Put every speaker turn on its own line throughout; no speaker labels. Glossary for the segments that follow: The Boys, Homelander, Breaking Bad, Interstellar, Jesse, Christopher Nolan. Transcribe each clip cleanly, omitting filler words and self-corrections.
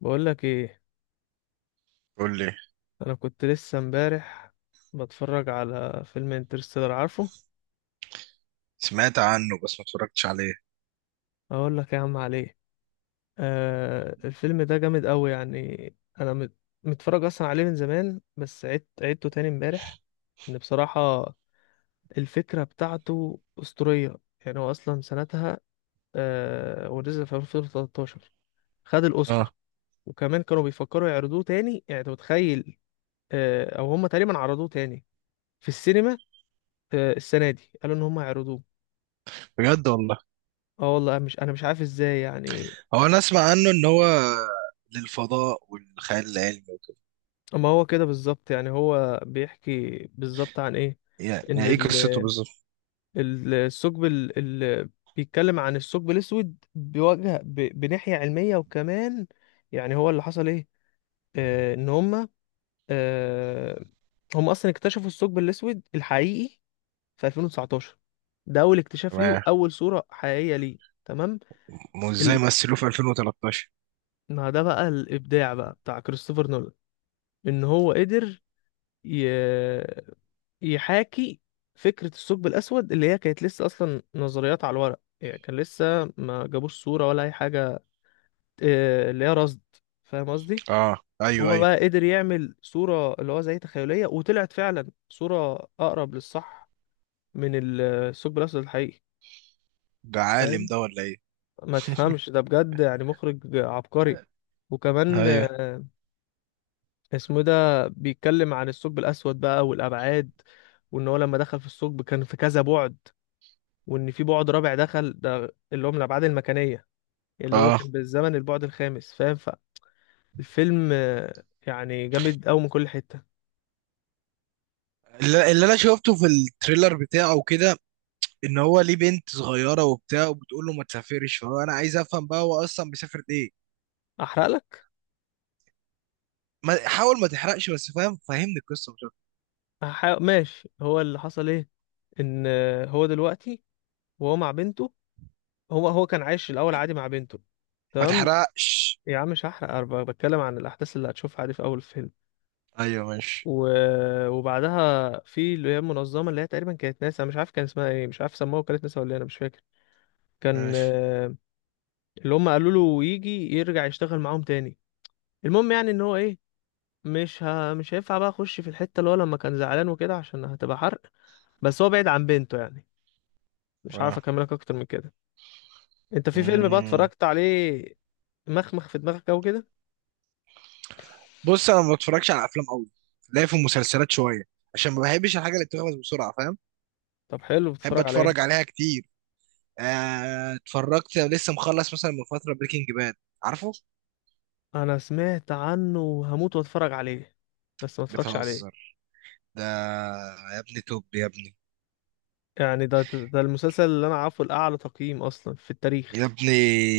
بقول لك ايه؟
قول لي.
انا كنت لسه امبارح بتفرج على فيلم انترستيلر، عارفه.
سمعت عنه بس ما اتفرجتش عليه.
اقول لك يا عم عليه. آه، الفيلم ده جامد قوي. متفرج اصلا عليه من زمان، بس عدت عدته تاني امبارح. ان بصراحة الفكرة بتاعته اسطورية. يعني هو اصلا سنتها ونزل في 2013، خد الاوسكار.
اه
وكمان كانوا بيفكروا يعرضوه تاني، يعني انت متخيل. او هم تقريبا عرضوه تاني في السينما. السنه دي قالوا ان هم يعرضوه.
بجد والله؟
اه والله مش انا مش عارف ازاي يعني.
هو انا اسمع عنه ان هو للفضاء والخيال العلمي وكده.
اما هو كده بالظبط، يعني هو بيحكي بالظبط عن ايه؟
يعني
ان
يعني ايه قصته بالظبط؟
الثقب ال- بيتكلم عن الثقب الاسود بوجه بناحية علمية. وكمان يعني هو اللي حصل ايه؟ ان هم، آه هم اصلا اكتشفوا الثقب الاسود الحقيقي في 2019. ده اول اكتشاف ليه
تمام.
واول صورة حقيقية ليه. تمام.
وازاي
ال...
مثلوه في 2013؟
ما ده بقى الابداع بقى بتاع كريستوفر نولان. ان هو قدر ي... يحاكي فكرة الثقب الأسود، اللي هي كانت لسه أصلا نظريات على الورق، يعني كان لسه ما جابوش صورة ولا أي حاجة. اللي هي رصد. فاهم قصدي؟
اه ايوه
هو
ايوه.
بقى قدر يعمل صورة اللي هو زي تخيلية، وطلعت فعلا صورة أقرب للصح من الثقب الأسود الحقيقي.
ده عالم
فاهم؟
ده ولا ايه؟
ما تفهمش، ده بجد يعني مخرج عبقري. وكمان
ايوه
اسمه إيه ده، بيتكلم عن الثقب الأسود بقى والأبعاد. وإن هو لما دخل في الثقب كان في كذا بعد، وان في بعد رابع دخل، ده اللي هو من الابعاد المكانيه. اللي هو
اه.
كان بالزمن البعد الخامس، فاهم. فالفيلم يعني جامد قوي من كل حته.
اللي انا شفته في التريلر بتاعه وكده ان هو ليه بنت صغيره وبتاع وبتقول له ما تسافرش، فهو انا عايز افهم بقى هو اصلا بيسافر ليه.
احرق لك.
ما حاول ما تحرقش بس، فاهم، فهمني القصه مش أكتر.
أحرق. ماشي، هو اللي حصل ايه؟ ان هو دلوقتي وهو مع بنته، هو كان عايش الاول عادي مع بنته.
ما
تمام.
تحرقش.
يا عم مش هحرق، أنا بتكلم عن الاحداث اللي هتشوفها عادي في اول الفيلم.
ايوه ماشي.
و... وبعدها في اللي هي المنظمه، اللي هي تقريبا كانت ناسا، مش عارف كان اسمها ايه، مش عارف سموها وكالة ناسا ولا إيه، انا مش فاكر. كان
ماشي.
اللي هم قالوا له يجي يرجع يشتغل معاهم تاني. المهم يعني ان هو ايه، مش هينفع بقى اخش في الحته اللي هو لما كان زعلان وكده، عشان هتبقى حرق. بس هو بعيد عن بنته يعني. مش عارف
آه.
اكملك اكتر من كده. انت في فيلم بقى
مم.
اتفرجت عليه، مخمخ في دماغك او كده؟
بص انا ما بتفرجش على افلام قوي، لا في المسلسلات شويه عشان ما بحبش الحاجه اللي بتخلص بسرعه، فاهم؟
طب حلو،
بحب
بتتفرج على ايه؟
اتفرج عليها كتير. اتفرجت لسه، مخلص مثلا من فتره بريكنج باد، عارفه؟
انا سمعت عنه وهموت واتفرج عليه، بس ما اتفرجش عليه.
بتهزر؟ ده، يا ابني توب يا ابني.
يعني ده المسلسل اللي انا عارفه الاعلى تقييم اصلا في
يا
التاريخ.
ابني،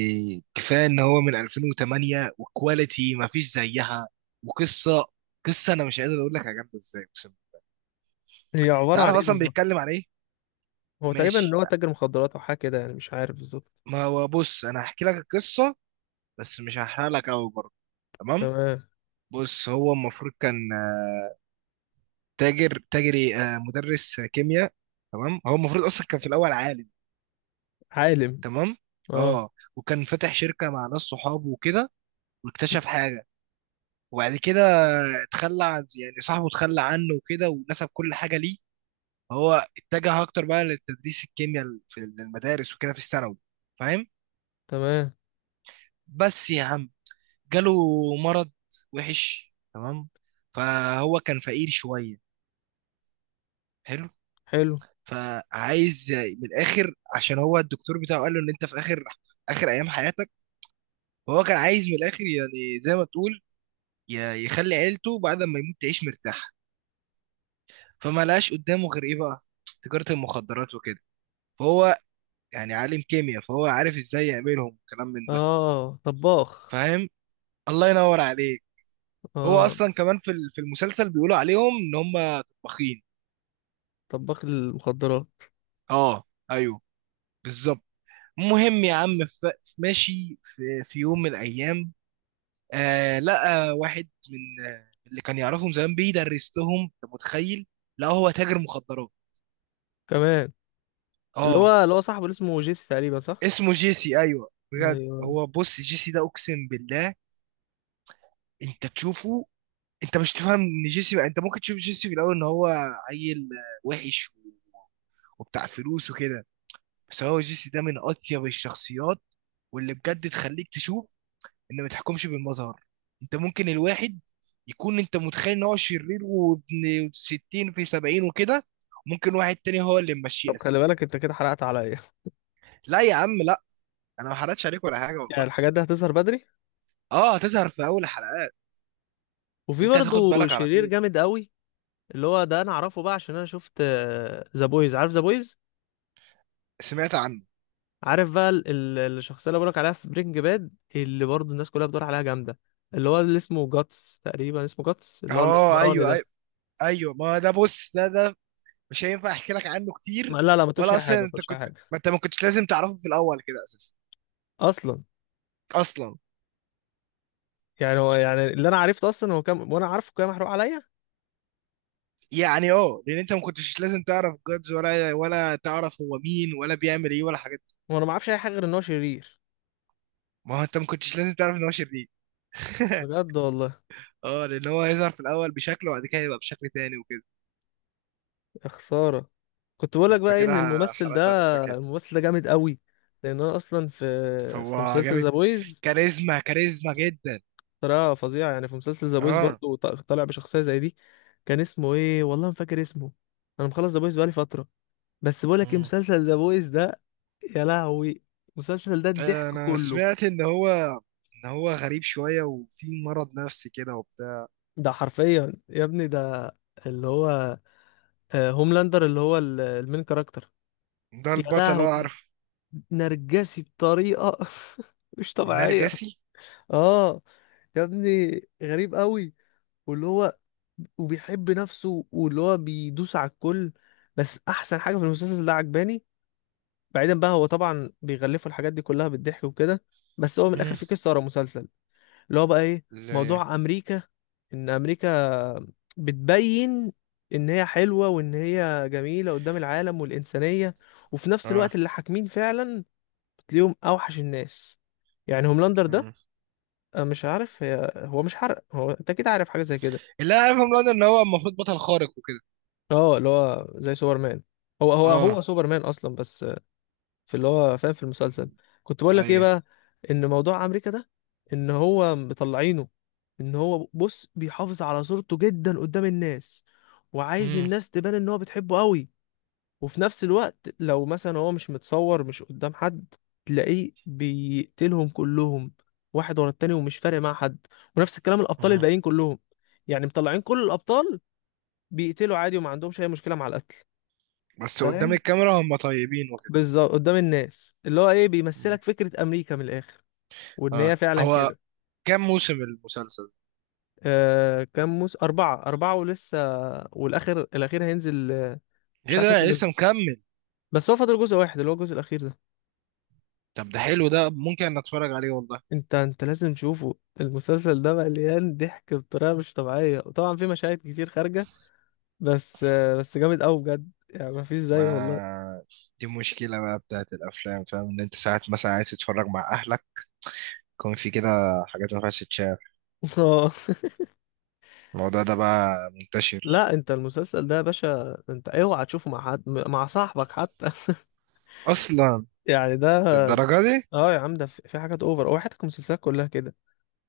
كفايه ان هو من 2008 وكواليتي ما فيش زيها، وقصه، قصه انا مش قادر اقول لك يا جامده ازاي، اقسم بالله.
هي
انت
عباره عن
عارف
ايه
اصلا
بالظبط؟
بيتكلم عن ايه؟
هو تقريبا ان
ماشي.
هو تاجر مخدرات او حاجه كده، يعني مش عارف بالظبط.
ما هو بص، انا هحكي لك القصه بس مش هحرق لك قوي برضه، تمام؟
تمام.
بص، هو المفروض كان تاجر تاجري آه، مدرس كيمياء. تمام، هو المفروض اصلا كان في الاول عالم.
عالم.
تمام.
اه.
اه. وكان فاتح شركه مع ناس صحابه وكده، واكتشف حاجه. وبعد كده اتخلى عن، يعني، صاحبه اتخلى عنه وكده ونسب كل حاجه ليه. هو اتجه اكتر بقى لتدريس الكيمياء في المدارس وكده، في الثانوي، فاهم؟
تمام.
بس يا عم، جاله مرض وحش، تمام؟ فهو كان فقير شويه. حلو.
حلو.
فعايز من الاخر، عشان هو الدكتور بتاعه قال له ان انت في اخر اخر ايام حياتك، فهو كان عايز من الاخر، يعني زي ما تقول، يخلي عيلته بعد ما يموت تعيش مرتاحه. فما لقاش قدامه غير ايه بقى؟ تجاره المخدرات وكده. فهو، يعني، عالم كيمياء، فهو عارف ازاي يعملهم وكلام من ده،
اه طباخ.
فاهم؟ الله ينور عليك. هو
اه
اصلا كمان في في المسلسل بيقولوا عليهم ان هم طباخين.
طباخ المخدرات.
اه ايوه، بالظبط. المهم يا عم، ماشي، في، في يوم من الايام، آه، لقى واحد من، آه، من اللي كان يعرفهم زمان بيدرس لهم، أنت متخيل؟ لا، هو تاجر مخدرات.
كمان اللي
اه.
هو صاحبه اللي اسمه جيسي تقريبا، صح؟
اسمه جيسي، ايوه بجد.
ايوه.
هو بص، جيسي ده اقسم بالله انت تشوفه، انت مش تفهم ان جيسي، انت ممكن تشوف جيسي في الاول ان هو عيل، وحش، وبتاع فلوس وكده، بس هو جيسي ده من اطيب الشخصيات، واللي بجد تخليك تشوف ان ما تحكمش بالمظهر. انت ممكن الواحد يكون، انت متخيل ان هو شرير وابن 60 في 70 وكده، ممكن واحد تاني هو اللي ممشيه
طب خلي
اساسا.
بالك انت كده حرقت عليا.
لا يا عم لا، انا ما حرقتش عليك ولا حاجه
يعني
والله.
الحاجات دي هتظهر بدري؟
اه، هتظهر في اول حلقات.
وفي
انت هتاخد
برضه
بالك على
شرير
طول.
جامد قوي، اللي هو ده انا اعرفه بقى عشان انا شفت ذا بويز، عارف ذا بويز.
سمعت عنه.
عارف بقى الشخصيه اللي بقولك عليها في برينج باد، اللي برضه الناس كلها بتدور عليها جامده، اللي هو اللي اسمه جاتس تقريبا، اسمه جاتس، اللي هو
اه
الاسمراني
ايوه ايوه.
ده.
ايوه، ما ده بص، ده مش هينفع احكي لك عنه كتير.
لا، ما تقولش
ولا
اي حاجه،
اصلا
ما
انت
تقولش اي
كنت،
حاجه
ما انت ما كنتش لازم تعرفه في الاول كده اساسا.
اصلا.
اصلا.
يعني هو، يعني اللي انا عرفته اصلا هو كان، وانا عارفه كان محروق عليا.
يعني اه، لان انت ما كنتش لازم تعرف جادز ولا تعرف هو مين ولا بيعمل ايه ولا حاجات.
وانا ما اعرفش اي حاجه غير ان هو شرير.
ما هو انت ما كنتش لازم تعرف ان هو شرير.
بجد والله.
اه، لان هو هيظهر في الاول بشكل وبعد كده يبقى بشكل تاني وكده.
يا خساره. كنت بقول لك
انت
بقى ايه،
كده
ان الممثل
حرقت على نفسك
ده،
حته.
الممثل ده جامد قوي. لان انا اصلا في في
هو
مسلسل
جامد.
ذا بويز،
كاريزما جدا.
طريقه فظيعه يعني. في مسلسل ذا بويز
اه.
برضه طالع بشخصيه زي دي. كان اسمه ايه، والله ما فاكر اسمه. انا مخلص ذا بويز بقالي فتره. بس بقول لك ايه،
مم.
مسلسل ذا بويز ده، يا لهوي، المسلسل ده الضحك
انا
كله.
سمعت ان هو، ان هو غريب شويه وفي مرض نفسي كده وبتاع.
ده حرفيا يا ابني، ده اللي هو هوملاندر، اللي هو المين كاركتر.
ده
يا
البطل، اه
لهوي.
عارف.
نرجسي بطريقة مش طبيعية.
نرجسي.
اه يا ابني، غريب قوي. واللي هو، وبيحب نفسه، واللي هو بيدوس على الكل. بس احسن حاجة في المسلسل ده عجباني، بعيدا بقى هو طبعا بيغلفوا الحاجات دي كلها بالضحك وكده، بس هو من الاخر
مم.
في قصة ورا مسلسل اللي هو بقى ايه،
اللي.
موضوع امريكا. ان امريكا بتبين ان هي حلوة وان هي جميلة قدام العالم والانسانية، وفي نفس
اه.
الوقت اللي حاكمين فعلا بتلاقيهم اوحش الناس. يعني هوملاندر ده،
مم.
أنا مش عارف هي، هو مش حرق هو، انت كده عارف حاجة زي كده.
اللي انا عارفه من ان هو المفروض بطل خارق وكده.
اه اللي هو زي سوبرمان. هو
اه.
سوبرمان اصلا، بس في اللي هو فاهم في المسلسل. كنت بقول لك ايه
ايوه.
بقى، ان موضوع امريكا ده، ان هو مطلعينه، ان هو بص بيحافظ على صورته جدا قدام الناس، وعايز
مم.
الناس تبان ان هو بتحبه قوي. وفي نفس الوقت لو مثلا هو مش متصور مش قدام حد، تلاقيه بيقتلهم كلهم، واحد ورا التاني، ومش فارق مع حد. ونفس الكلام الابطال
مم.
الباقيين كلهم. يعني مطلعين كل الابطال بيقتلوا عادي، وما عندهمش اي مشكلة مع القتل،
بس قدام
فاهم.
الكاميرا هم طيبين وكده.
بالظبط قدام الناس، اللي هو ايه،
مم.
بيمثلك فكرة امريكا من الاخر، وان
اه.
هي فعلا
هو
كده.
كام موسم المسلسل؟
كام اربعة، اربعة ولسه، الاخير هينزل، مش
ايه
عارف
ده
ينزل
لسه
امتى.
مكمل؟
بس هو فاضل جزء واحد، اللي هو الجزء الاخير ده.
طب ده حلو، ده ممكن انك اتفرج عليه والله.
انت لازم تشوفه. المسلسل ده مليان ضحك بطريقة مش طبيعية، وطبعا في مشاهد كتير خارجة، بس جامد قوي بجد، يعني مفيش زيه والله.
ما دي مشكلة بقى بتاعت الافلام، فاهم، ان انت ساعات مثلا عايز تتفرج مع اهلك، يكون في كده حاجات ما ينفعش تتشاف.
آه.
الموضوع ده بقى منتشر.
لا انت المسلسل ده يا باشا انت اوعى تشوفه مع حد، مع صاحبك حتى.
اصلا
يعني ده.
للدرجة دي؟
اه يا عم، ده في في حاجات اوفر. هو حياتك المسلسلات كلها كده،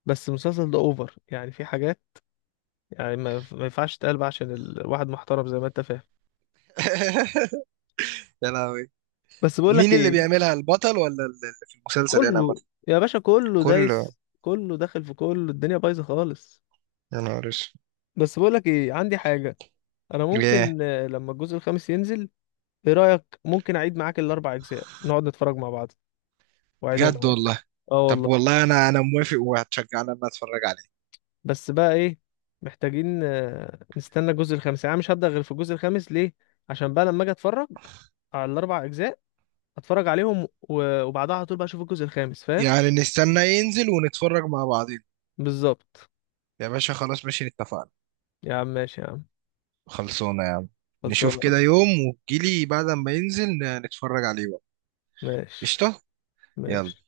بس المسلسل ده اوفر يعني. في حاجات يعني ما ينفعش تتقال بقى، عشان الواحد محترم زي ما انت فاهم.
يا لهوي.
بس بقول لك
مين اللي
ايه،
بيعملها؟ البطل ولا اللي في المسلسل هنا عامة؟
كله. يا باشا كله
كله؟
دايس، كله داخل في كله، الدنيا بايظه خالص.
يا نهار اسود.
بس بقول لك ايه، عندي حاجه. انا
ليه؟
ممكن لما الجزء الخامس ينزل، ايه رايك ممكن اعيد معاك الاربع اجزاء، نقعد نتفرج مع بعض واعيدهم
بجد
معاك.
والله؟
اه
طب
والله.
والله انا، انا موافق، وهتشجعني ان انا اتفرج عليه.
بس بقى ايه، محتاجين نستنى الجزء الخامس. يعني أنا مش هبدأ غير في الجزء الخامس، ليه؟ عشان بقى لما اجي اتفرج على الاربع اجزاء، اتفرج عليهم وبعدها على طول بقى اشوف الجزء الخامس، فاهم.
يعني نستنى ينزل ونتفرج مع بعضين؟
بالظبط.
يا باشا خلاص ماشي، اتفقنا.
يا عم ماشي يا عم.
خلصونا يا عم. نشوف
خلصانه.
كده يوم وتجيلي بعد ما ينزل، نتفرج عليه بقى.
ماشي.
قشطة. يلا.
ماشي.